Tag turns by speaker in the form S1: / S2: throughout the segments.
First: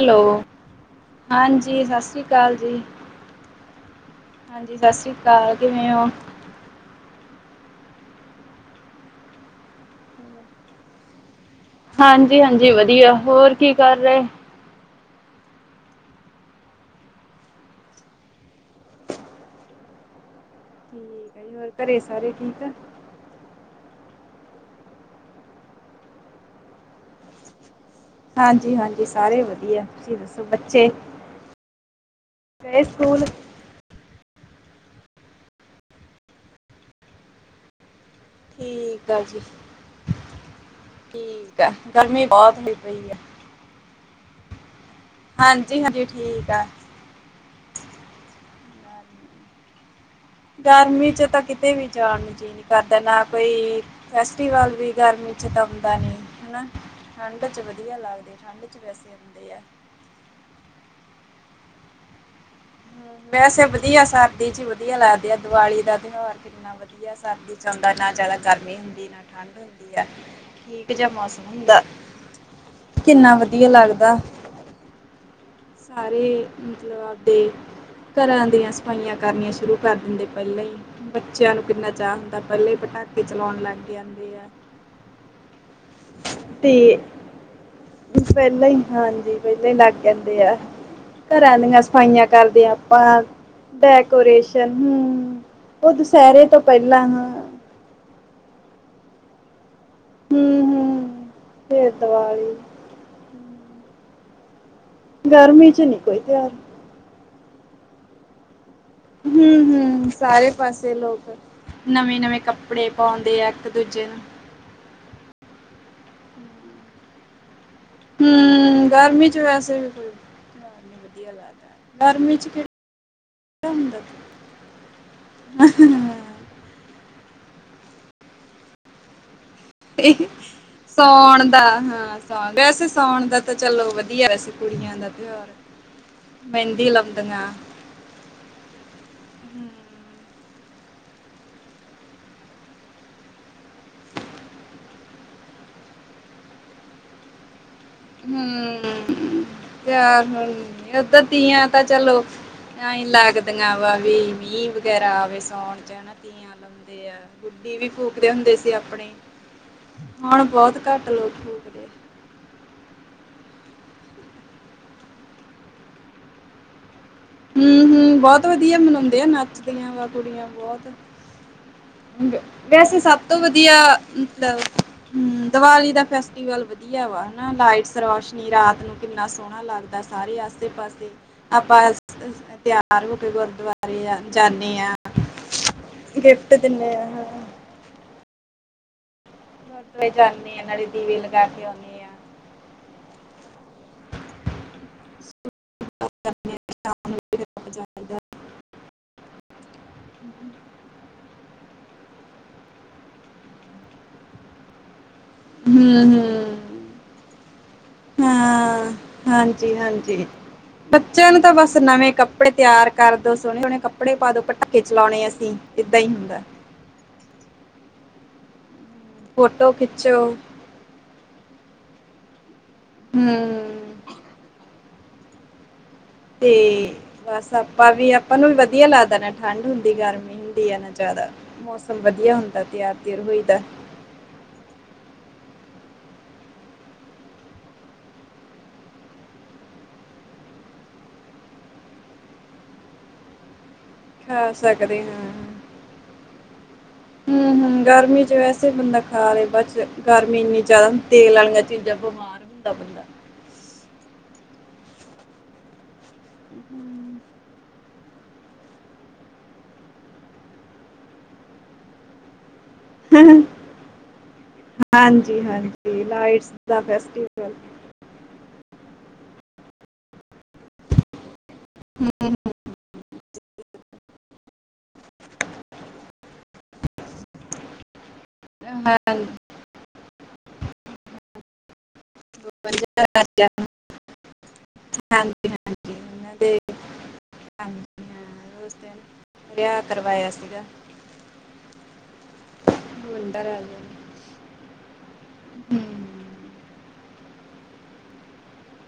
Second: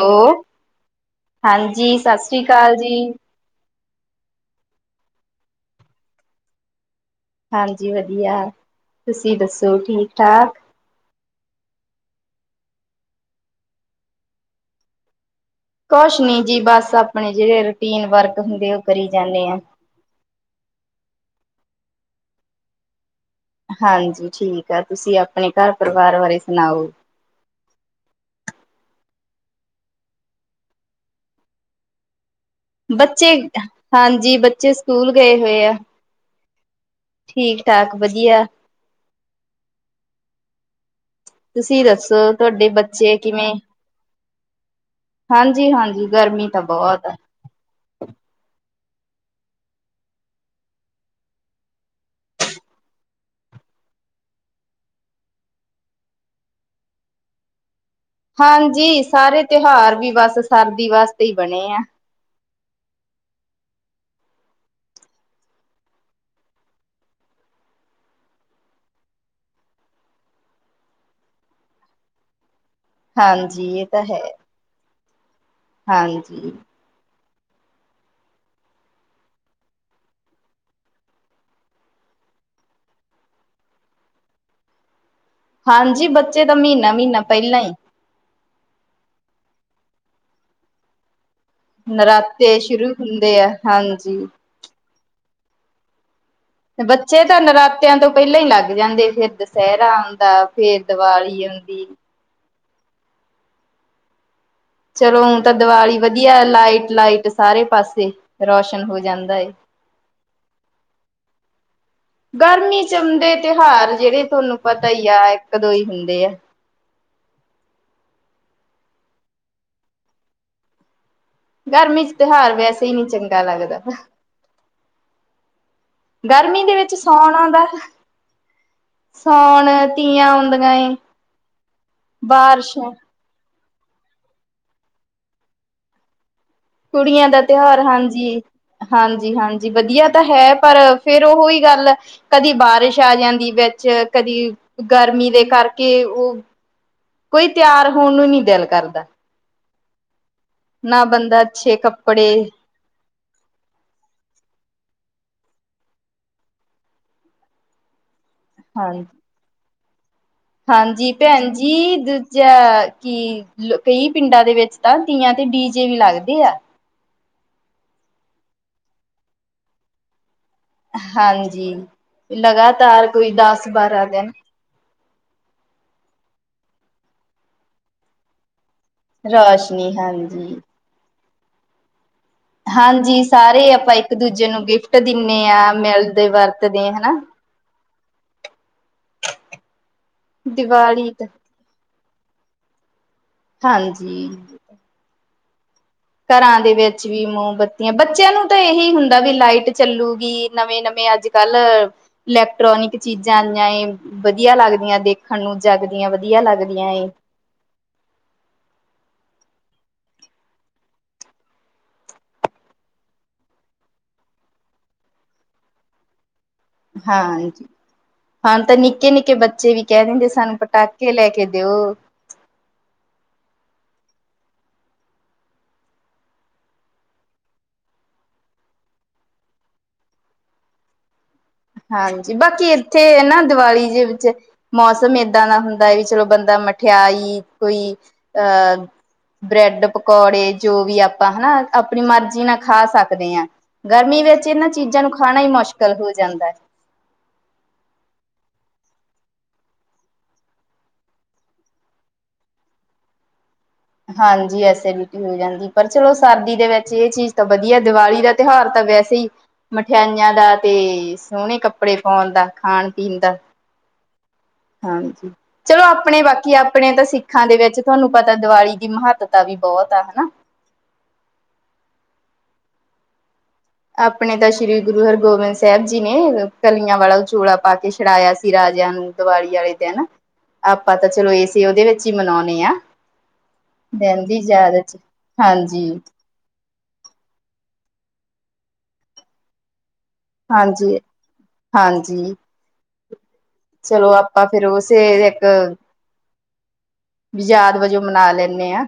S1: Hello, ਹਾਂਜੀ ਸਤਿ ਸ਼੍ਰੀ ਅਕਾਲ ਜੀ। ਹਾਂਜੀ ਸਤਿ ਸ੍ਰੀ ਅਕਾਲ ਕਿਵੇਂ ਹੋ? ‌
S2: ਹਾਂਜੀ ਵਧੀਆ, ਤੁਸੀਂ ਦੱਸੋ ਠੀਕ ਠਾਕ।
S1: ਹਾਂਜੀ ਹਾਂਜੀ ਵਧੀਆ, ਹੋਰ ਕੀ ਕਰ ਰਹੇ।
S2: ਕੁਛ ਨੀ ਜੀ, ਬਸ ਆਪਣੇ ਜਿਹੜੇ ਰੂਟੀਨ ਵਰਕ ਹੁੰਦੇ, ਉਹ ਕਰੀ ਜਾਂਦੇ ਆ।
S1: ਠੀਕ ਆ ਜੀ, ਹੋਰ ਘਰੇ ਸਾਰੇ ਠੀਕ ਆ।
S2: ਹਾਂਜੀ ਠੀਕ ਆ, ਤੁਸੀਂ ਆਪਣੇ ਘਰ ਪਰਿਵਾਰ ਬਾਰੇ ਸੁਣਾਓ।
S1: ਹਾਂਜੀ ਹਾਂਜੀ, ਸਾਰੇ ਵਧੀਆ ਤੁਸੀਂ ਦੱਸੋ, ਬੱਚੇ? ਗਏ ਸਕੂਲ?
S2: ਬੱਚੇ ਹਾਂਜੀ ਬੱਚੇ ਸਕੂਲ ਗਏ ਹੋਏ ਆ, ਠੀਕ ਠਾਕ ਵਧੀਆ।
S1: ਠੀਕ ਆ ਜੀ, ਠੀਕ ਆ,
S2: ਤੁਸੀਂ
S1: ਗਰਮੀ
S2: ਦੱਸੋ
S1: ਬਹੁਤ
S2: ਤੁਹਾਡੇ
S1: ਹੋਈ ਪਈ ਆ।
S2: ਬੱਚੇ ਕਿਵੇਂ ਹਾਂਜੀ
S1: ਹਾਂਜੀ-ਹਾਂਜੀ
S2: ਹਾਂਜੀ, ਗਰਮੀ
S1: ਠੀਕ
S2: ਤਾਂ
S1: ਆ।
S2: ਬਹੁਤ ਹੈ।
S1: ਗਰਮੀ ਚ ਤਾਂ ਕਿੱਤੇ ਵੀ ਜਾਣ ਨੂੰ ਜੀਹ ਜੀ ਕਰਦਾ, ਨਾ ਕੋਈ ਫੈਸਟੀਵਲ ਵੀ ਗਰਮੀ ਚ ਤਾਂ ਹੁੰਦਾ ਨੀ, ਹੈ ਨਾ। ਠੰਡ ਚ ਵਧੀਆ ਲੱਗਦਾ।
S2: ਹਾਂਜੀ ਸਾਰੇ ਤਿਉਹਾਰ, ਵੀ ਬਸ ਸਰਦੀ ਵਾਸਤੇ ਹੀ ਬਣੇ ਐ।
S1: ਵੈਸੇ ਵਧੀਆ, ਸਰਦੀ ਚ ਵਧੀਆ ਲੱਗਦੇ ਆ ਦੀਵਾਲੀ ਦਾ ਤਿਉਹਾਰ ਕਿੰਨਾ ਵਧੀਆ ਸਰਦੀ ਚ ਆਉਂਦਾ ਨਾ ਹੋਂਦਾ, ਨਾ ਜਾਦਾ ਗਰਮੀ ਹੁੰਦੀ ਨਾ ਠੰਡ ਹੁੰਦੀ ਹੈ, ਠੀਕ ਜਿਹਾ ਮੌਸਮ ਹੁੰਦਾ। ਕਿੰਨਾ
S2: ਹਾਂਜੀ
S1: ਵਧੀਆ
S2: ਇਹ ਤਾਂ
S1: ਲੱਗਦਾ।
S2: ਹੈ
S1: ਸਾਰੇ
S2: ਹਾਂਜੀ
S1: ਮਤਲਬ ਆਪਦੇ ਘਰਾਂ ਦੀਆਂ ਸਫਾਈਆਂ ਕਰਨੀਆਂ ਸ਼ੁਰੂ ਕਰ ਦਿੰਦੇ, ਪਹਿਲਾਂ ਹੀ। ਬੱਚਿਆਂ ਨੂੰ ਕਿੰਨਾ ਚਾਅ ਹੁੰਦਾ, ਪਹਿਲੇ ਪਟਾਕੇ ਚਲਾਉਣ ਲੱਗ ਜਾਂਦੇ ਆ।
S2: ਹਾਂਜੀ, ਬੱਚੇ ਦਾ ਮਹੀਨਾ ਮਹੀਨਾ ਪਹਿਲਾਂ ਹੀ।
S1: ਕੁਛ ਪਹਿਲਾਂ ਹੀ, ਹਾਂਜੀ ਪਹਿਲਾਂ ਹੀ ਲੱਗ ਕਹਿੰਦੇ ਆ। ਘਰਾਂ ਦੀਆਂ ਸਫਾਈਆਂ
S2: ਨਰਾਤੇ
S1: ਕਰਦੇ ਹਾਂ,
S2: ਸ਼ੁਰੂ
S1: ਆਪਾਂ
S2: ਹੁੰਦੇ ਆ ਹਾਂਜੀ।
S1: ਡੈਕੋਰੇਸ਼ਨ ਹੂ, ਉਹ ਦੁਸਹਿਰੇ ਤੋਂ ਪਹਿਲਾਂ
S2: ਬੱਚੇ
S1: ਹਾਂ
S2: ਤਾਂ ਨਰਾਤਿਆਂ ਤੋਂ ਪਹਿਲਾਂ ਹੀ ਲੱਗ ਜਾਂਦੇ, ਫਿਰ ਦਸ਼ੇਹਰਾ ਦਾ,
S1: ਹੂੰ
S2: ਫਿਰ
S1: ਹੂੰ
S2: ਦੀਵਾਲੀ ਆਉਂਦੀ।
S1: ਫੇਰ ਦੀਵਾਲੀ।
S2: ਚਲੋ ਹੁਣ ਤਾਂ
S1: ਗਰਮੀ ਚ
S2: ਦੀਵਾਲੀ
S1: ਨਹੀਂ ਕੋਈ
S2: ਵਧੀਆ,
S1: ਤਿਉਹਾਰ
S2: ਲਾਈਟ ਲਾਈਟ ਸਾਰੇ ਪਾਸੇ ਰੋਸ਼ਨ ਹੋ ਜਾਂਦਾ।
S1: ਹੂ
S2: ਏ।
S1: ਹੂ ਸਾਰੇ ਪਾਸੇ ਲੋਕ ਨਵੇਂ ਨਵੇਂ
S2: ਗਰਮੀ
S1: ਕੱਪੜੇ
S2: ਚ ਆਉਂਦੇ
S1: ਪਾਉਂਦੇ ਆ, ਇੱਕ
S2: ਤਿਉਹਾਰ
S1: ਦੂਜੇ ਨੂੰ।
S2: ਜਿਹੜੇ ਤੁਹਾਨੂੰ ਪਤਾ ਹੀ ਆ, ਇੱਕ ਦੋ ਹੀ ਹੁੰਦੇ ਆ।
S1: ਹੂ, ਗਰਮੀ ਚ ਵੈਸੇ ਵੀ ਕੋਈ ਵਧੀਆ
S2: ਗਰਮੀ ਚ ਤਿਉਹਾਰ ਵੈਸੇ ਹੀ ਨਹੀਂ ਚੰਗਾ ਲੱਗਦਾ।
S1: ਅ ਅ ਹੂ
S2: ਗਰਮੀ ਦੇ ਵਿੱਚ, ਸਉਣ ਆਉਂਦਾ। ਸਾਉਣ ਤੀਆਂ ਆਉਂਦੀਆਂ ਏ
S1: ਸਉਣ ਦਾ ਹਾਂ,
S2: ਬਾਰਿਸ਼
S1: ਵੈਸੇ ਸਉਣ ਦਾ ਤੇ ਚਲੋ ਵਧੀਆ, ਵੈ ਸੇ ਕੁੜੀਆਂ ਦਾ ਤਿਉਹਾਰ। ਮਹਿੰਦੀ
S2: ਕੁੜੀਆਂ ਦਾ
S1: ਲਾਉਂਦੀਆਂ
S2: ਤਿਉਹਾਰ, ਹਾਂਜੀ। ਹਾਂਜੀ- ਹਾਂਜੀ, ਵਧੀਆ ਤਾਂ ਹੈ। ਪਰ ਫੇਰ ਉਹ ਹੀ, ਗੱਲ ਏ। ਕਦੀ ਬਾਰਿਸ਼ ਆ ਜਾਂਦੀ ਵਿੱਚ, ਕਦੀ ਗਰਮੀ ਦੇ ਕਰਕੇ, ਉਹ। ਕੋਈ ਤਿਆਰ, ਹੋਣ ਨੂੰ ਨੀ, ਦਿਲ ਕਰਦਾ।
S1: ਤਿਆਰ ਹੋਓਗੀ।
S2: ਨਾ
S1: ਓਦਾਂ
S2: ਬੰਦਾ
S1: ਤੀਆਂ
S2: ਅੱਛੇ
S1: ਤਾਂ ਚਲੋ।
S2: ਕੱਪੜੇ
S1: ਤਾਂਹੀ ਲੱਗਦੀਆਂ ਵਾ, ਵੀ। ਮੀਂਹ ਵਗੈਰਾ ਆਵੇ ਸੌਣ ਚ ਤੀਆਂ। ਲਾਦੇ ਆ। ਗੁੱਡੀ ਵੀ ਫੂਕਦੇ, ਹੁੰਦੇ ਸੀ,
S2: ਹਾਂਜੀ
S1: ਆਪਣੇ। ਹੁਣ ਬਹੁਤ, ਘੱਟ ਲੋਕੀ
S2: ਈਦ। ਜਾਂ ਕੀ, ਕਈ ਪਿੰਡਾਂ ਦੇ ਵਿੱਚ ਤਾਂ, ਤੀਆਂ ਤੇ ਡੀ ਜੇ, ਵੀ ਲੱਗਦੇ ਆ।
S1: ਹੂੰ- ਹੂੰ, ਬਹੁਤ ਵਧੀਆ ਮਨਾਉਂਦੇ ਆ। ਨੱਚਦੀਆਂ ਵਾ ਕੁੜੀਆਂ
S2: ਹਾਂਜੀ
S1: ਬਹੁਤ। ਵੈਸੇ,
S2: ਲਗਾਤਾਰ
S1: ਸਭ
S2: ਕੋਈ
S1: ਤੋਂ
S2: ਦਸ
S1: ਵਧੀਆ,
S2: ਬਾਰਾਂ ਦਿਨ
S1: ਮਤਲਬ। ਹੂੰ। ਦੀਵਾਲੀ ਦਾ ਫੈਸਟੀਵਲ ਵਧੀਆ ਵਾ, ਹਨਾ। ਲਾਈਟਸ, ਸਵਾਸ਼ ਰਾਤ ਨੂੰ। ਕਿੰਨਾ ਸੋਹਣਾ,
S2: ਰੌਸ਼ਨੀ
S1: ਲੱਗਦਾ। ਸਾਰੇ
S2: ਹਾਂਜੀ
S1: ਆਸੇ- ਪਾਸੇ ਆਪਾਂ। ਤਿਆਰ ਹੋ
S2: ਹਾਂਜੀ
S1: ਕੇ,
S2: ਸਾਰੇ ਆਪਾਂ
S1: ਗੁਰਦੁਆਰੇ
S2: ਇੱਕ ਦੂਜੇ ਨੂੰ
S1: ਜਾਂਦੇ ਹਾਂ।
S2: ਗਿਫਟ ਦਿੰਨੇ ਆ ਮਿਲਦੇ
S1: ਗਿਫਟ
S2: ਵਰਤਦੇ ਆ
S1: ਦਿੰਦੇ
S2: ਹਨਾ।
S1: ਹਾਂ। ਜਾਂਦੇ ਆ ਨਾਲੇ,
S2: ਦੀਵਾਲੀ
S1: ਦੀਵੇ
S2: ਤੇ
S1: ਲਗਾ ਕੇ ਆਉਂਨੇ।
S2: ਹਾਂਜੀ। ਘਰਾਂ ਦੇ ਵਿੱਚ ਵੀ, ਮੋਮਬੱਤੀਆਂ। ਬੱਚਿਆਂ ਨੂੰ ਤਾਂ, ਇਹੀ ਹੁੰਦਾ ਵੀ, ਲਾਈਟ ਚੱਲੂਗੀ। ਨਵੇਂ- ਨਵੇਂ ਅੱਜ ਕੱਲ ਇਲੈਕਟ੍ਰੋਨਿਕ, ਚੀਜ਼ਾਂ ਆਈਆਂ ਏ। ਵਧੀਆ ਲੱਗਦੀਆਂ ਦੇਖ ਨੂੰ ਜਗਦੀਆਂ,
S1: ਹਮ
S2: ਵਧੀਆ
S1: ਹਮ
S2: ਲੱਗਦੀਆਂ ਏ।
S1: ਹਾਂ। ਹਾਂਜੀ- ਹਾਂਜੀ। ਬੱਚਿਆਂ ਨੂੰ ਤਾਂ ਬਸ, ਨਵੇਂ ਕੱਪੜੇ ਤਿਆਰ ਕਰਦੋ। ਸੋਹਣੇ- ਸੋਹਣੇ, ਕੱਪੜੇ ਪਾ ਦੋ। ਪਟਾਕੇ ਚਲਾਉਣੇ ਅਸੀਂ। ਏਦਾਂ ਹੀ, ਹੁੰਦਾ।
S2: ਹਾਂਜੀ। ਹੁਣ ਤਾਂ ਨਿੱਕੇ- ਨਿੱਕੇ,
S1: ਫੋਟੋ
S2: ਬੱਚੇ ਵੀ ਕਹਿ ਦਿੰਦੇ,
S1: ਖਿੱਚੋ
S2: ਸਾਨੂੰ ਪਟਾਕੇ ਕੇ, ਲੈ ਕੇ ਦੇਊ।
S1: ਹੂੰ। ਤੇ ਬਸ ਆਪਾਂ ਵੀ, ਆਪਾਂ ਨੂੰ ਵੀ ਵਧੀਆ ਲੱਗਦਾ। ਨਾ ਠੰਡ ਹੁੰਦੀ, ਗਰਮੀ ਹੁੰਦੀ ਆ, ਨਾ ਜ਼ਿਆਦਾ। ਮੌਸਮ
S2: ਹਾਂਜੀ।
S1: ਵਧੀਆ ਹੁੰਦਾ
S2: ਬਾਕੀ
S1: ਤਿਆਰ ਤਿਰ
S2: ਇੱਥੇ ਨਾ,
S1: ਹੋਈ ਦਾ
S2: ਦੀਵਾਲੀ ਜ ਵਿੱਚੇ। ਮੌਸਮ ਏਦਾਂ ਦਾ ਹੁੰਦਾ ਹੈ। ਵੀ ਚਲੋ ਬੰਦਾ, ਮਠਿਆਈ ਕੋਈ। ਅਹ ਬ੍ਰੈਡ ਪਕੌੜੇ, ਜੋ ਵੀ ਆਪਾਂ ਹਨਾ, ਆਪਣੀ ਮਰਜੀ ਨਾਲ ਖਾ ਸਕਦੇ ਹਾਂ। ਗਰਮੀ ਵਿੱਚ,
S1: ਖਾ
S2: ਇਹਨਾਂ ਚੀਜ਼ਾਂ ਨੂੰ, ਖਾਣਾ ਹੀ ਮੁਸ਼ਕਿਲ ਹੋ ਜਾਂਦਾ ਏ।
S1: ਹ [inaudible] ਹੂੰ-ਹੂੰ। ਗਰਮੀ ਚ ਵੈਸੇ ਬੰਦਾ ਖਾ ਲੈਂਦਾ। ਬਦ ਚ ਗਰਮੀ ਇੰਨੀ ਜ਼ਿਆਦਾ, ਤੇਲ ਲਣੀਆਂ ਚੀਜ਼ਾਂ ਬਿਮਾਰ ਹੁੰਦਾ ਬੰਦਾ।
S2: ਹਾਂਜੀ। ਐਸੀਡਿਟੀ ਹੋ ਜਾਂਦੀ, ਪਰ ਚਲੋ ਸਰਦੀ ਦੇ ਵਿੱਚ, ਇਹ ਚੀਜ਼ ਤਾਂ ਵਧੀਆ। ਦੀਵਾਲੀ ਦਾ, ਤਿਉਹਾਰ ਤਾਂ ਵੈਸੇ ਹੀ ਮਠਿਆਈਆਂ ਦਾ ਤੇ, ਸੋਹਣੇ ਕੱਪੜੇ ਪਾਉਣ ਦਾ। ਖਾਣ
S1: ਹ
S2: ਪੀਣ
S1: ਹ।
S2: ਦਾ ਹਾਂਜੀ। ਚਲੋ ਆਪਣੇ ਬਾਕੀ,
S1: ਦਾ
S2: ਆਪਣੇ ਤਾਂ ਸਿੱਖਾਂ
S1: ਫੈਸਟੀਵਲ
S2: ਦੇ ਵਿੱਚ। ਤੁਹਾਨੂੰ ਪਤਾ, ਦੀਵਾਲੀ ਦੀ, ਮਹੱਤਤਾ ਵੀ ਬਹੁਤ ਆ। ਹਨਾ।
S1: ਹੂੰ-ਹੂੰ।
S2: ਆਪਣੇ ਤਾਂ, ਸ੍ਰੀ ਗੁਰੂ ਹਰਗੋਬਿੰਦ ਸਾਹਿਬ ਜੀ, ਨੇ ਕਲੀਆਂ ਵਾਲਾ ਚੋਲਾ, ਪਾ ਕੇ ਛਡਾਇਆ ਸੀ। ਰਾਜਿਆਂ ਨੂੰ। ਦੁਬਾਲੀ ਵਾਲੇ ਦਿਨ, ਆਪਾਂ ਤਾਂ ਚਲੋ ਇਸ ਤੇ ਉਹਦੇ ਵਿੱਚ ਹੀ, ਮਨਾਉਣੇ ਆ। ਦਿਨ ਦੀਾਦਤ ਹਾਂਜੀ।
S1: ਹਾਂਜੀ। ਉਸ ਦਿਨ, ਵਿਆਹ ਕਰਵਾਇਆ। ਸੀਗਾ
S2: ਹਾਂਜੀ। ਹਾਂਜੀ।
S1: ਮੰੰਦਰ ਰਹਿ ਜਾ [unintelligible]
S2: ਚਲੋ ਆਪਾਂ ਫੇਰ ਉਸੇ ਇੱਕ ਯਾਦ ਵਜੋਂ ਮਨਾ ਲੈਂਦੇ ਹਾਂ।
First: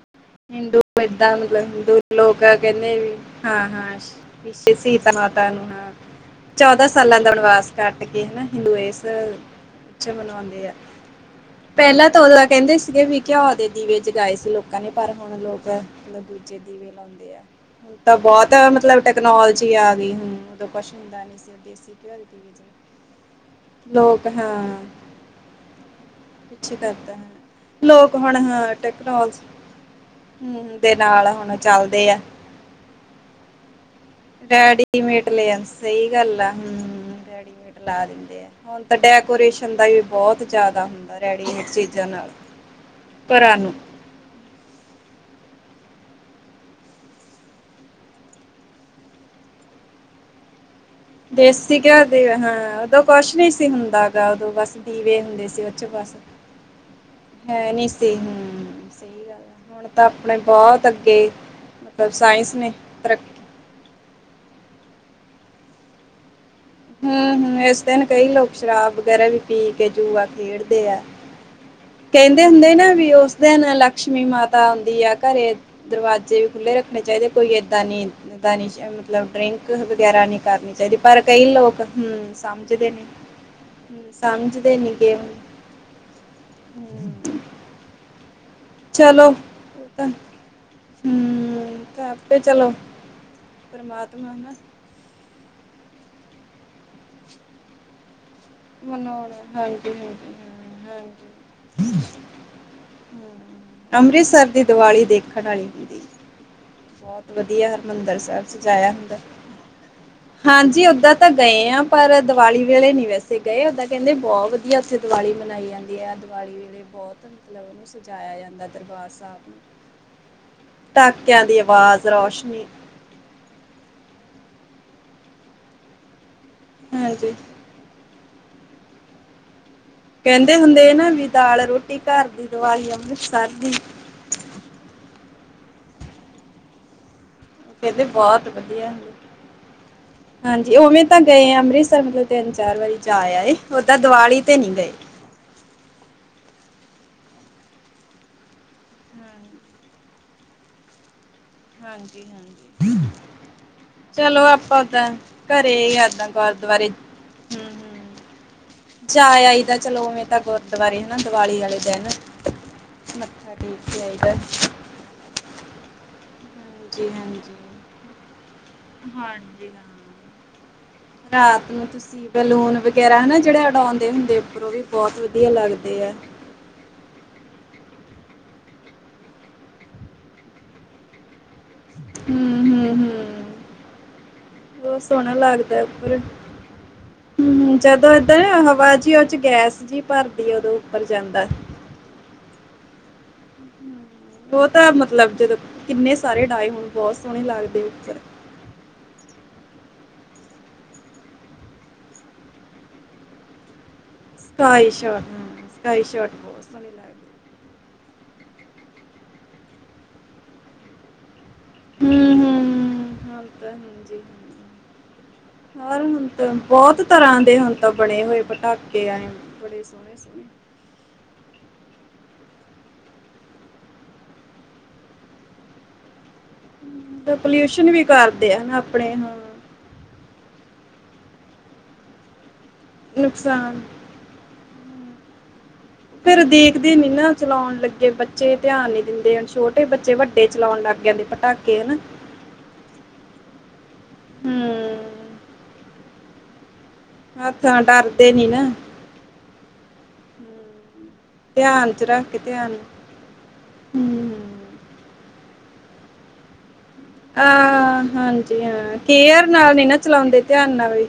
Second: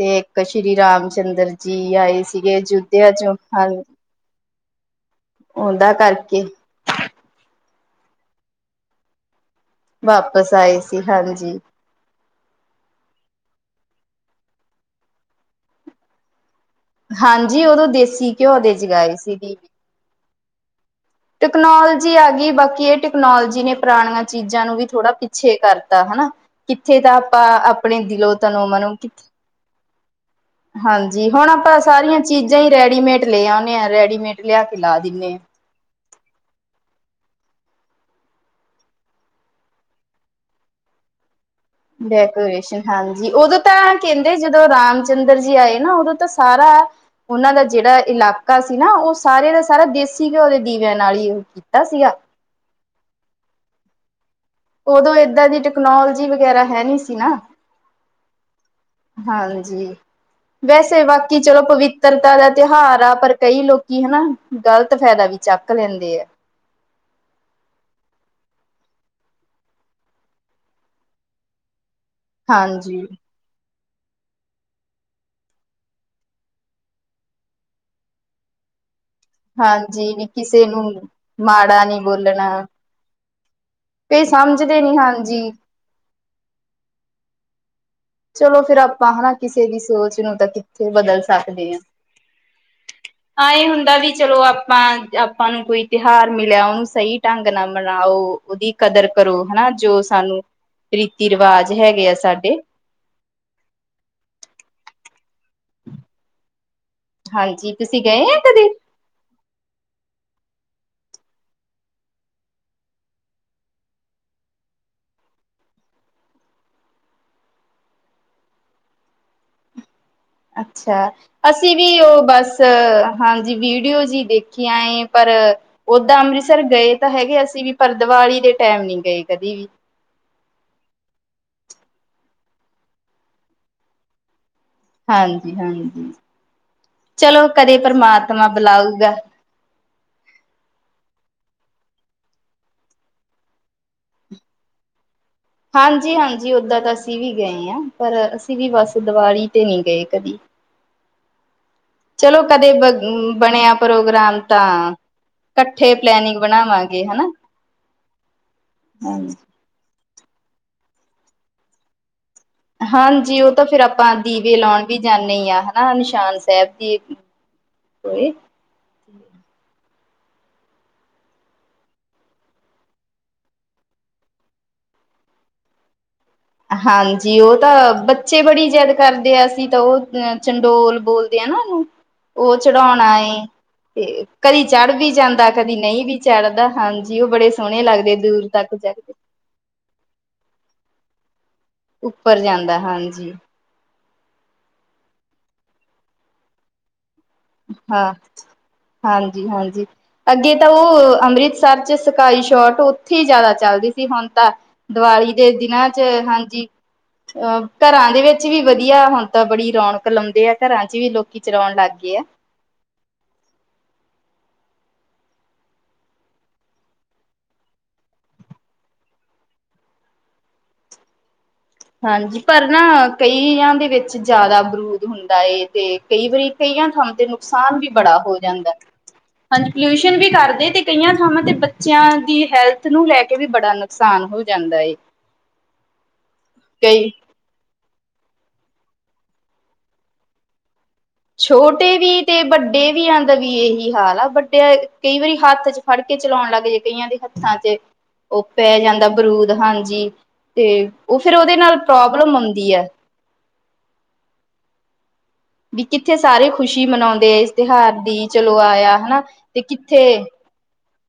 S2: ਤੇ ਸ਼੍ਰੀ
S1: ਹਿੰਦੂ
S2: ਰਾਮ
S1: ਏਦਾਂ
S2: ਚੰਦਰ
S1: ਮਤਲਬ
S2: ਜੀ
S1: ਹਿੰਦੂ
S2: ਆਏ
S1: ਲੋਕ
S2: ਸੀਗੇ ਅਯੋਧਿਆ ਚੋਂ ਹਾਂ।
S1: ਵਿੱਚੇ ਸੀਤਾ ਮਾਤਾ ਨੂੰ ਹਾਂ।
S2: ਉਹਦਾ ਕਰਕੇ
S1: ਚੌਦਾਂ ਸਾਲਾਂ ਦਾ ਬਨਵਾਸ ਕੱਟ ਕੇ ਹਨਾ ਹਿੰਦੂ ਇਸ ਚ
S2: ਵਾਪਿਸ,
S1: ਮਨਾਉਂਦੇ ਆ
S2: ਆਏ ਸੀ ਹਾਂਜੀ।
S1: ਪਹਿਲਾਂ ਤਾਂ, ਉਦੋਂ ਕਹਿੰਦੇ ਸੀਗੇ। ਵੀ ਘਿਉ ਦੇ ਦੀਵੇ, ਜਗਾਏ ਸੀ ਲੋਕਾਂ ਨੇ। ਪਰ ਹੁਣ ਲੋਕ, ਮਤਲਬ। ਦੀਵੇ ਲਾਉਦੇ ਆ
S2: ਹਾਂਜੀ ਉਦੋਂ
S1: ਹੁਣ ਤਾਂ
S2: ਦੇਸੀ
S1: ਬਹੁਤ
S2: ਘਿਓ ਦੇ
S1: ਮਤਲਬ ਬਹੁਤ
S2: ਜਗਾਏ ਸੀ
S1: ਟੈਕਨੋਲੋਜੀ ਆ ਗਈ। ਹੁਣ ਉਦੋਂ ਕੁਛ ਹੁੰਦਾ ਨੀ।
S2: ਟਕਨੋਲੋਜੀ ਆ ਗਈ ਬਾਕੀ ਇਹ ਟੈਕਨੋਲੋਜੀ ਨੇ ਪੁਰਾਣੀਆਂ
S1: ਲੋਕ ਹਾਂ
S2: ਚੀਜ਼ਾਂ ਨੂੰ ਵੀ ਥੋੜਾ ਪਿੱਛੇ ਕਰਤਾ ਹਨਾ।
S1: ਪਿੱਛੇ
S2: ਕਿੱਥੇ ਤਾਂ
S1: ਕਰਤਾ ਹਾਂ
S2: ਆਪਾਂ ਆਪਣੇ
S1: ਲੋਕ
S2: ਦਿਲੋਂ
S1: ਹੁਣ
S2: ਤਨੋ ਮਨੋ ਕਿਥ
S1: ਹਮ ਦੇ ਨਾਲ ਹੁਣ
S2: ਆਪਾਂ
S1: ਚੱਲਦੇ ਆ।
S2: ਸਾਰੀਆਂ ਚੀਜ਼ਾਂ ਹੀ ਰੈਡੀਮੇਡ ਲੈ ਆਉਂਦੇ ਹਾਂ ਰੈਡੀਮੇਡ
S1: [inaudible]
S2: ਲਿਆ ਕੇ ਲਾ ਦਿੰਦੇ ਹਾਂ
S1: ਸਹੀ ਗੱਲ ਹਮ ਰੈਡੀਮੇਡ ਲਾ ਦਿੰਦੇ ਆ ਹੁਣ ਤਾਂ ਡੈਕੋਰੇਸ਼ਨ ਦਾ ਵੀ ਬਹੁਤ ਜਿਆਦਾ ਹੁੰਦਾ ਰੈਡੀਮੇਡ ਚ
S2: ਡੈਕੋਰੇਸ਼ਨ ਹਾਂਜੀ ਉਦੋਂ ਤਾਂ ਕਹਿੰਦੇ ਜਦੋਂ ਰਾਮ ਚੰਦਰ ਜੀ ਆਏ ਨਾ ਉਦੋਂ ਤਾਂ ਸਾਰਾ ਉਹਨਾਂ ਦਾ ਜਿਹੜਾ ਇਲਾਕਾ ਸੀ ਨਾ ਉਹ ਸਾਰੇ ਦਾ ਸਾਰਾ। ਦੇਸੀ ਘਿਓ ਦੇ ਦੀਵਿਆਂ ਨਾਲ ਹੀ ਉਹ
S1: ਦੇਸੀ
S2: ਕੀਤਾ
S1: ਘਿਓ ਦੇ
S2: ਸੀਗਾ
S1: ਦੀਵੇ ਹਾਂ ਉਦੋਂ ਕੁਛ ਨਹੀਂ ਸੀ ਹੁੰਦਾ ਹੈਗਾ ਉਦੋਂ ਬਸ
S2: ਉਦੋਂ
S1: ਦੀਵੇ ਹੁੰਦੇ
S2: ਏਦਾਂ ਦੀ
S1: ਸੀ ਉਹ ਚ ਬਸ
S2: ਟੈਕਨੋਲੋਜੀ ਵਗੈਰਾ ਹੈ ਨੀ ਸੀ ਨਾ
S1: ਹੈ ਨਹੀਂ ਸੀ ਹੂੰ ਸਹੀ ਗੱਲ ਆ ਹੁਣ
S2: ਹਾਂਜੀ
S1: ਤਾਂ ਆਪਣੇ ਬਹੁਤ
S2: ਵੈਸੇ
S1: ਅੱਗੇ
S2: ਬਾਕੀ ਚਲੋ
S1: ਮਤਲਬ
S2: ਪਵਿੱਤਰਤਾ ਦਾ
S1: ਸਾਇੰਸ ਨੇ
S2: ਤਿਉਹਾਰ ਆ
S1: ਤਰੱਕੀ
S2: ਪਰ ਕਈ ਲੋਕੀ ਹਨਾ ਗ਼ਲਤ ਫਾਇਦਾ ਵੀ ਚੱਕ ਲੈਂਦੇ ਆ।
S1: ਹਮ ਹਮ ਇਸ ਦਿਨ ਕਈ ਲੋਕ ਸ਼ਰਾਬ ਵਗ਼ੈਰਾ ਵੀ ਪੀ ਕੇ ਜੂਆ ਖੇਡਦੇ ਆ। ਕਹਿੰਦੇ ਹੁੰਦੇ ਨਾ
S2: ਹਾਂਜੀ
S1: ਵੀ ਉਸ ਦਿਨ ਲਕਸ਼ਮੀ ਮਾਤਾ ਆਉਂਦੀ ਆ ਘਰੇ। ਦਰਵਾਜੇ ਵੀ ਖੁੱਲ੍ਹੇ ਰੱਖਣੇ ਚਾਹੀਦੇ। ਕੋਈ ਏਦਾਂ ਨੀ ਇਦਾਂ ਨੀ। ਮਤਲਬ ਡਰਿੰਕ
S2: ਹਾਂਜੀ
S1: ਵਗੈਰਾ
S2: ਵੀ
S1: ਨਹੀਂ
S2: ਕਿਸੇ
S1: ਕਰਨੀ
S2: ਨੂੰ
S1: ਚਾਹੀਦੀ ਪਰ ਕਈ ਲੋਕ
S2: ਮਾੜਾ ਨੀ
S1: ਹਮ
S2: ਬੋਲਣਾ
S1: ਸਮਝਦੇ ਨਹੀ। ਸਮਝਦੇ ਨੀ ਗੇ ਹੁਣ। ਹਮ
S2: ਚਲੋ ਫਿਰ ਆਪਾਂ ਹਨਾ, ਕਿਸੇ ਦੀ ਸੋਚ ਨੂੰ ਤਾਂ ਕਿੱਥੇ ਬਦਲ ਸਕਦੇ ਹਾਂ।
S1: ਹਮ ਤਾਂ ਆਪੇ ਚਲੋ
S2: ਹਾਂ ਇਹ ਹੁੰਦਾ ਵੀ
S1: ਪਰਮਾਤਮਾ
S2: ਚਲੋ
S1: ਹਨਾ
S2: ਆਪਾਂ ਆਪਾਂ ਨੂੰ ਕੋਈ ਤਿਉਹਾਰ ਮਿਲਿਆ ਉਹਨੂੰ ਸਹੀ ਢੰਗ ਨਾਲ ਮਨਾਓ। ਉਹਦੀ ਕਦਰ ਕਰੋ।
S1: ਮਨਾਉਣਾ
S2: ਹਨਾ
S1: ਹਾਂਜੀ
S2: ਜੋ
S1: ਹਾਂਜੀ
S2: ਸਾਨੂੰ
S1: ਹਾਂ ਹਾਂਜੀ
S2: ਰੀਤੀ ਰਿਵਾਜ਼ ਹੈਗੇ ਆ ਸਾਡੇ।
S1: ਅੰਮ੍ਰਿਤਸਰ ਦੀ ਦੀਵਾਲੀ ਦੇਖਣ ਵਾਲੀ ਹੁੰਦੀ। ਬਹੁਤ ਵਧੀਆ
S2: ਹਾਂਜੀ ਤੁਸੀਂ
S1: ਹਰਿਮੰਦਰ
S2: ਗਏ ਆ
S1: ਸਾਹਿਬ
S2: ਕਦੇ
S1: ਸਜਾਇਆ ਹੁੰਦਾ। ਹਾਂਜੀ ਓਦਾਂ ਤਾਂ ਗਏ ਆ ਪਰ ਦੀਵਾਲੀ ਵੇਲੇ ਨੀ ਵੈਸੇ ਉਥੇ ਗਏ ਓਦਾਂ ਕਹਿੰਦੇ ਬਹੁਤ ਵਧੀਆ ਉੱਥੇ ਦੀਵਾਲੀ ਮਨਾਈ ਜਾਂਦੀ ਹੈ। ਦੀਵਾਲੀ ਵੇਲੇ ਬਹੁਤ ਮਤਲਬ ਉਹਨੂੰ ਸਜਾਇਆ ਜਾਂਦਾ। ਦਰਬਾਰ ਸਾਹਿਬ ਨੂੰ
S2: ਅੱਛਾ,
S1: ਪਟਾਕਿਆਂ ਦੀ
S2: ਅਸੀਂ ਵੀ
S1: ਆਵਾਜ਼
S2: ਉਹ ਬਸ।
S1: ਰੌਸ਼ਨੀ
S2: ਹਾਂਜੀ ਵੀਡੀਓ ਜੀ ਦੇਖੀਆਂ ਏ ਪਰ ਓਦਾਂ ਅੰਮ੍ਰਿਤਸਰ ਗਏ ਤਾਂ
S1: ਹਾਂਜੀ
S2: ਹੈਗੇ ਅਸੀਂ ਵੀ ਪਰ ਦੀਵਾਲੀ ਦੇ ਟਾਈਮ ਨੀ ਗਏ ਕਦੀ ਵੀ
S1: ਕਹਿੰਦੇ ਹੁੰਦੇ ਨਾ ਵੀ ਦਾਲ ਰੋਟੀ ਘਰ ਦੀ ਦਿਵਾਲੀ ਅੰਮ੍ਰਿਤਸਰ ਦੀ।
S2: ਹਾਂਜੀ, ਹਾਂਜੀ ਚਲੋ ਕਦੇ
S1: ਕਹਿੰਦੇ
S2: ਪਰਮਾਤਮਾ ਬੁਲਾਊਗਾ।
S1: ਹ ਹਾਂਜੀ ਉਵੇਂ ਤਾਂ ਗਏ ਆ। ਅੰਮ੍ਰਿਤਸਰ ਮਤਲਬ ਤਿੰਨ ਚਾਰ ਵਾਰੀ ਜਾ ਆਏ। ਓਦਾਂ ਦੀਵਾਲੀ ਤੇ ਨਹੀਂ ਗਏ।
S2: ਹਾਂਜੀ, ਹਾਂਜੀ ਓਦਾਂ ਤਾਂ ਅਸੀਂ ਵੀ ਗਏ ਹਾਂ। ਪਰ ਅਸੀਂ ਵੀ ਬਸ ਦੀਵਾਲੀ ਤੇ ਨਹੀਂ ਗਏ ਕਦੀ।
S1: ਹਾਂਜੀ
S2: ਚਲੋ, ਕਦੇ
S1: ਹਾਂਜੀ
S2: ਬਣਿਆ ਪ੍ਰੋਗਰਾਮ
S1: ਚਲੋ ਆਪਾਂ
S2: ਤਾਂ
S1: ਓਦਾਂ ਘਰੇ
S2: ਇਕੱਠੇ
S1: ਏਦਾਂ
S2: ਪਲੈਨਿੰਗ
S1: ਗੁਰਦੁਆਰੇ
S2: ਬਣਾਵਾਂਗੇ। ਹਨਾ
S1: ਹਮ ਹਮ ਜਾ
S2: ਹਾਂਜੀ
S1: ਆਈਦਾ ਚਲੋ ਉਵੇਂ ਤਾਂ ਗੁਰਦੁਆਰੇ ਨਾ ਦੀਵਾਲੀ ਵਾਲੇ ਦਿਨ।
S2: ਹਾਂਜੀ, ਉਹ
S1: ਮੱਥਾ
S2: ਤਾਂ ਫਿਰ
S1: ਟੇਕ ਕੇ
S2: ਆਪਾਂ
S1: ਆਈਦਾ
S2: ਦੀਵੇ ਲਾਉਣ ਵੀ ਜਾਂਦੇ ਹਾਂ ਹਨਾ ਨਿਸ਼ਾਨ ਸਾਹਿਬ। ਦੀ
S1: ਹਾਂਜੀ, ਹਾਂਜੀ, ਹਾਂਜੀ,
S2: ਹੋਏ
S1: ਇਹ ਹਾਂਜੀ। ਰਾਤ ਨੂੰ ਤੁਸੀਂ ਬੈਲੂਨ ਵਗੈਰਾ ਹਨਾ ਜਿਹੜੇ ਉਡਾਉਂਦੇ ਹੁੰਦੇ ਉੱਪਰ ਉਹ ਵੀ ਬਹੁਤ ਵਧੀਆ ਲੱਗਦੇ ਆ
S2: ਹਾਂਜੀ ਉਹ ਤਾਂ ਬੱਚੇ ਬੜੀ ਜਿੱਦ ਕਰਦੇ ਆ ਅਸੀਂ ਤਾਂ ਉਹ ਅਹ ਚੰਡੋਲ ਬੋਲਦੇ ਹ ਨਾ ਉਹਨੂੰ ਉਹ
S1: ਹਮ ਹਮ
S2: ਚੜਾਉਣਾ
S1: ਹਮ
S2: ਏ ਤੇ ਕਦੀ ਚੜ
S1: ਬਹੁਤ
S2: ਵੀ
S1: ਸੋਹਣਾ
S2: ਜਾਂਦਾ ਕਦੀ
S1: ਲੱਗਦਾ
S2: ਨਹੀਂ
S1: ਉੱਪਰ
S2: ਵੀ ਚੜਦਾ ਹਾਂਜੀ ਉਹ ਬੜੇ
S1: ਹਮ
S2: ਸੋਹਣੇ
S1: ਜਦੋਂ
S2: ਲੱਗਦੇ
S1: ਏਦਾਂ
S2: ਦੂਰ ਤੱਕ ਜਾ
S1: ਹਵਾ ਜੀ ਉਹ ਗੈਸ ਜੀ ਭਰਦੀ ਉਦੋਂ ਉੱਪਰ ਜਾਂਦਾ।
S2: ਉੱਪਰ ਜਾਂਦਾ ਹਾਂਜੀ।
S1: ਉਹ ਤਾਂ ਮਤਲਬ ਜਦੋਂ ਕਿੰਨੇ ਸਾਰੇ ਡਾਏ ਹੋਣ ਬਹੁਤ ਸੋਹਣੇ ਲੱਗਦੇ
S2: ਹਾਂ
S1: ਉੱਪਰ।
S2: ਹਾਂਜੀ ਹਾਂਜੀ ਅੱਗੇ ਤਾਂ ਉਹ ਅੰਮ੍ਰਿਤਸਰ ਚ ਸਕਾਈ ਸ਼ੋਟ ਉੱਥੇ ਹੀ ਜ਼ਿਆਦਾ ਚਲਦੀ ਸੀ ਹੁਣ ਤਾਂ
S1: ਸਕਾਈ ਸ਼ਾਟ
S2: ਦੀਵਾਲੀ ਦੇ
S1: ਹਾਂ
S2: ਦਿਨਾਂ
S1: ਸਕਾਈ
S2: ਚ
S1: ਸ਼ਾਟ ਬਹੁਤ
S2: ਹਾਂਜੀ
S1: ਸੋਹਣੇ ਲੱਗਦੇ
S2: ਅਹ ਘਰਾਂ ਦੇ ਵਿੱਚ ਵੀ ਵਧੀਆ ਹੁਣ ਤਾਂ ਬੜੀ ਰੌਣਕ ਲਾਉਂਦੇ ਆ ਘਰਾਂ ਚ ਵੀ ਲੋਕੀ ਚਲਾਉਣ ਲੱਗ ਗਈ
S1: ਹੂੰ ਹੂੰ [inaudible] ਹੋਰ ਹੁਣ ਤਾਂ ਬਹੁਤ ਤਰ੍ਹਾਂ ਦੇ ਹੁਣ ਤਾਂ ਬਣੇ ਹੋਏ ਪਟਾਕੇ ਆਏ [unintelligible]
S2: ਹਾਂਜੀ ਪਰ ਨਾ ਕਈਆਂ ਦੇ ਵਿੱਚ ਜ਼ਿਆਦਾ ਬਰੂਦ ਹੁੰਦਾ ਤੇ ਕਈ ਵਾਰੀ ਕਈਆਂ ਥਾਵਾਂ ਤੇ
S1: ਤਾਂ
S2: ਨੁਕਸਾਨ ਵੀ
S1: ਪੋਲਿਊਸ਼ਨ
S2: ਬੜਾ ਹੋ
S1: ਕਰਦੇ ਆ
S2: ਜਾਂਦਾ
S1: ਨਾ ਆਪਣੇ ਹਾਂ
S2: ਹਾਂਜੀ ਪੋਲਿਊਸ਼ਨ ਵੀ ਕਰਦੇ ਤੇ ਕਈਆਂ ਥਾਵਾਂ ਤੇ ਬੱਚਿਆਂ ਦੀ ਹੈਲਥ ਨੂੰ ਲੈ ਕੇ ਵੀ ਬੜਾ ਨੁਕ
S1: ਨੁਕਸਾਨ।
S2: ਨੂਕਸਾਨ ਹੋ ਜਾਂਦਾ ਏ
S1: ਫੇਰ ਦੇਖਦੇ ਨੀ
S2: ਕਈ
S1: ਨਾ ਚਲਾਉਣ ਲੱਗੇ ਬੱਚੇ ਧਿਆਨ ਨੀ ਦਿੰਦੇ ਨ ਛੋਟੇ ਬੱਚੇ ਵੱਡੇ ਚਲਾਉਣ ਲੱਗ ਜਾਂਦੇ ਪਟਾਕੇ
S2: ਛੋਟੇ
S1: ਹਨਾ
S2: ਵੀ ਤੇ ਵੱਡੇ ਵੀ ਦਾ ਵੀ ਇਹੀ ਹਾਲ ਆ ਵੱਡੇ
S1: ਹੂੰ।
S2: ਕਈ ਵਾਰੀ ਹੱਥ ਚ ਫੜ ਕੇ ਚਲਾਉਣ ਲੱਗ ਜਏ ਕਈਆਂ ਦੇ ਹੱਥਾਂ ਚ
S1: ਡਰਦੇ ਨੀ
S2: ਉਹ
S1: ਨਾ।
S2: ਪੈ ਜਾਂਦਾ ਬਰੂਦ ਹਾਂਜੀ ਤੇ ਉਹ ਫੇਰ ਉਹਦੇ ਨਾਲ
S1: ਧਿਆਨ ਚ ਰੱਖ
S2: ਪ੍ਰੋਬਲਮ
S1: ਕੇ
S2: ਆਉਂਦੀ
S1: ਧਿਆਨ
S2: ਐ
S1: ਹੂੰ।
S2: ਵੀ ਕਿੱਥੇ ਸਾਰੇ ਖੁਸ਼ੀ ਮਨਾਉਂਦੇ ਆ ਇਸ ਤਿਉਹਾਰ
S1: ਆਹ
S2: ਦੀ ਚਲੋ
S1: ਹਾਂਜੀ
S2: ਆਇਆ
S1: ਹਾਂ
S2: ਹਨਾ
S1: ਕੇਅਰ
S2: ਤੇ
S1: ਨਾਲ ਨੀ ਨਾ
S2: ਕਿੱਥੇ
S1: ਚਲਾਉਂਦੇ ਧਿਆਨ ਨਾਲ ਵੀ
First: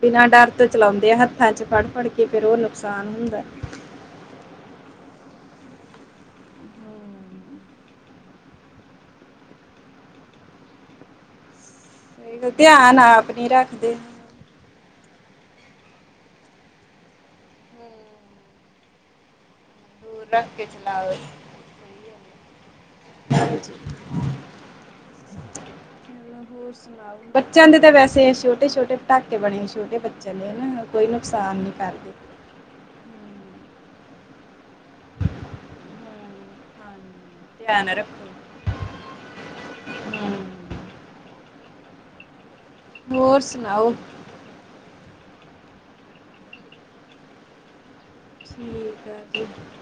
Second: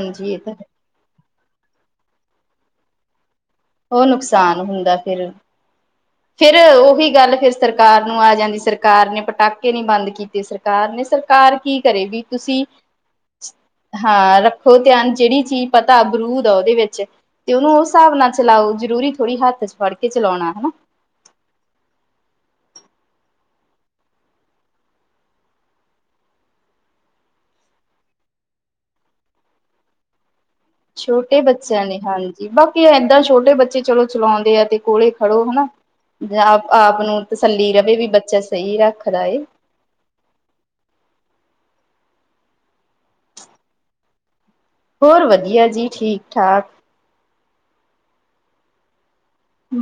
S1: ਬਿਨਾਂ
S2: ਇਹ
S1: ਡਰ
S2: ਤਾਂ
S1: ਤੋਂ ਚਲਾਉਂਦੇ ਆੱ ਹੱਥਾਂ ਚ ਫੜ ਫੜ ਕੇ ਫੇਰ ਉਹ ਨੁਕਸਾਨ ਹੁੰਦਾ
S2: ਉਹ ਨੁਕਸਾਨ ਹੁੰਦਾ ਫਿਰ ਫੇਰ ਉਹੀ ਗੱਲ ਫਿਰ ਸਰਕਾਰ ਨੂੰ ਆ ਜਾਂਦੀ ਸਰਕਾਰ ਨੇ ਪਟਾਕੇ ਨੀ ਬੰਦ ਕੀਤੇ ਸਰ ਸਰਕਾਰ ਨੇ ਸਰਕਾਰ ਕੀ ਕਰੇ ਗੀ
S1: ਸਹੀ
S2: ਤੁਸੀਂ
S1: ਧਿਆਨ ਆਪ ਨੀ ਰੱਖਦੇ।
S2: ਹਾਂ ਹੋ ਧਿਆਨ ਜਿਹੜੀ ਚੀਜ਼ ਪਤਾ ਬਰੂਦ ਆ ਉਹਦੇ ਵਿੱਚ ਤੇ ਉਹਨੂੰ ਉਸ ਹਿਸਾਬ ਨਾਲ ਚਲਾਓ ਜਰੂਰੀ ਥੋੜ੍ਹੀ ਹੱਥ ਚ ਫੜ ਕੇ
S1: ਦੂਰ ਰੱਖ
S2: ਚਲਾਉਣਾ
S1: ਕੇ
S2: ਹਨਾ
S1: ਚਲਾਓ। ਹੋਰ [inaudible] ਬੱਚਿਆਂ ਦੇ ਤਾਂ ਵੈਸੇ ਛੋਟੇ ਛੋਟੇ ਪਟਾਕੇ ਬਣੇ ਛੋਟੇ ਬੱਚਿਆਂ ਦੇ ਹਨਾ ਕੋਈ
S2: ਛੋਟੇ
S1: ਨੁਕਸਾਨ ਨਹੀਂ
S2: ਬੱਚਿਆਂ ਨੇ
S1: ਕਰਦੇ।
S2: ਹਾਂਜੀ ਬਾਕੀ ਏਦਾਂ ਛੋਟੇ ਬੱਚੇ ਚਲੋ ਚਲਾਉਂਦੇ ਆ ਤੇ ਕੋਲੇ ਖੜੋ ਹਨਾ ਜਾਂ ਆਪ ਨੂੰ ਤਸੱਲੀ
S1: ਧਿਆਨ
S2: ਰਵੇ ਵੀ
S1: ਰੱਖੋ।
S2: ਬੱਚਾ ਸਹੀ ਰੱਖਦਾ ਏ
S1: ਹੋਰ ਸੁਣਾਓ
S2: ਹੋਰ ਵਧੀਆ ਜੀ ਠੀਕ ਠਾਕ
S1: ਠੀਕ ਐ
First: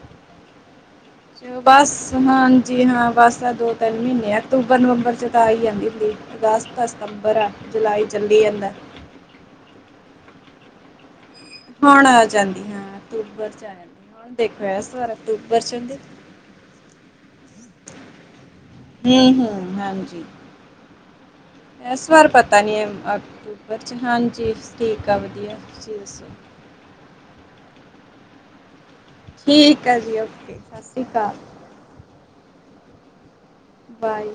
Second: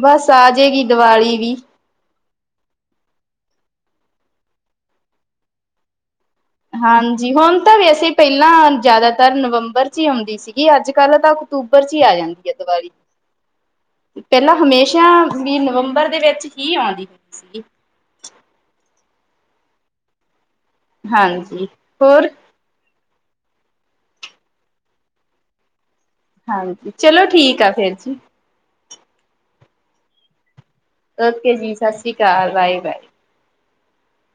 S2: ਬਸ ਆਜੇਗੀ ਦੀਵਾਲੀ ਵੀ
S1: ਬਸ ਹਾਂਜੀ ਹਾਂ ਬਸ ਤਾਂ ਦੋ ਤਿੰਨ ਮਹੀਨੇ ਅਕਤੂਬਰ ਨਵੰਬਰ 'ਚ ਤਾਂ ਆ ਹੀ ਜਾਂਦੀ ਹੁੰਦੀ ਅਗਸਤ
S2: ਹਾਂਜੀ
S1: ਸਤੰਬਰ ਆ
S2: ਹੁਣ ਤਾਂ
S1: ਜੁਲਾਈ
S2: ਵੈਸੇ
S1: ਚੱਲੀ ਜਾਂਦਾ
S2: ਪਹਿਲਾਂ ਜ਼ਿਆਦਾਤਰ ਨਵੰਬਰ ਚ ਹੀ ਆਉਂਦੀ ਸੀਗੀ ਅੱਜ ਕੱਲ੍ਹ ਤਾਂ ਅਕਤੂਬਰ ਚ ਹੀ ਆ ਜਾਂਦੀ ਐ ਦੀਵਾਲੀ
S1: [unintelligible] ਆ ਜਾਂਦੀ ਹੁਣ
S2: ਪਹਿਲਾਂ
S1: ਦੇਖੋ ਇਸ
S2: ਹਮੇਸ਼ਾ
S1: ਵਾਰ
S2: ਵੀ
S1: ਅਕਤੂਬਰ ਚ ਹੁੰਦੀ
S2: ਨਵੰਬਰ ਦੇ ਵਿੱਚ ਹੀ ਆਉਂਦੀ ਹੁੰਦੀ ਸੀਗੀ
S1: ਹੂੰ ਹੂੰ ਹਾਂਜੀ
S2: ਹਾਂਜੀ
S1: ਇਸ ਵਾਰ
S2: ਹੋਰ
S1: ਪਤਾ ਨਹੀਂ ਹੈ ਅਕਤੂਬਰ 'ਚ ਹਾਂਜੀ ਠੀਕ ਆ ਵਧੀਆ ਦੱਸੋ
S2: ਹਾਂਜੀ ਚਲੋ ਠੀਕ ਆ ਫੇਰ ਜੀ
S1: ਠੀਕ ਆ ਜੀ ਓਕੇ ਸ਼੍ਰੀ ਅਕਾਲ
S2: ਓਕੇ ਜੀ ਸਤਿ ਸ਼੍ਰੀ ਅਕਾਲ ਬਾਏ ਬਾਏ
S1: ਬਾਏ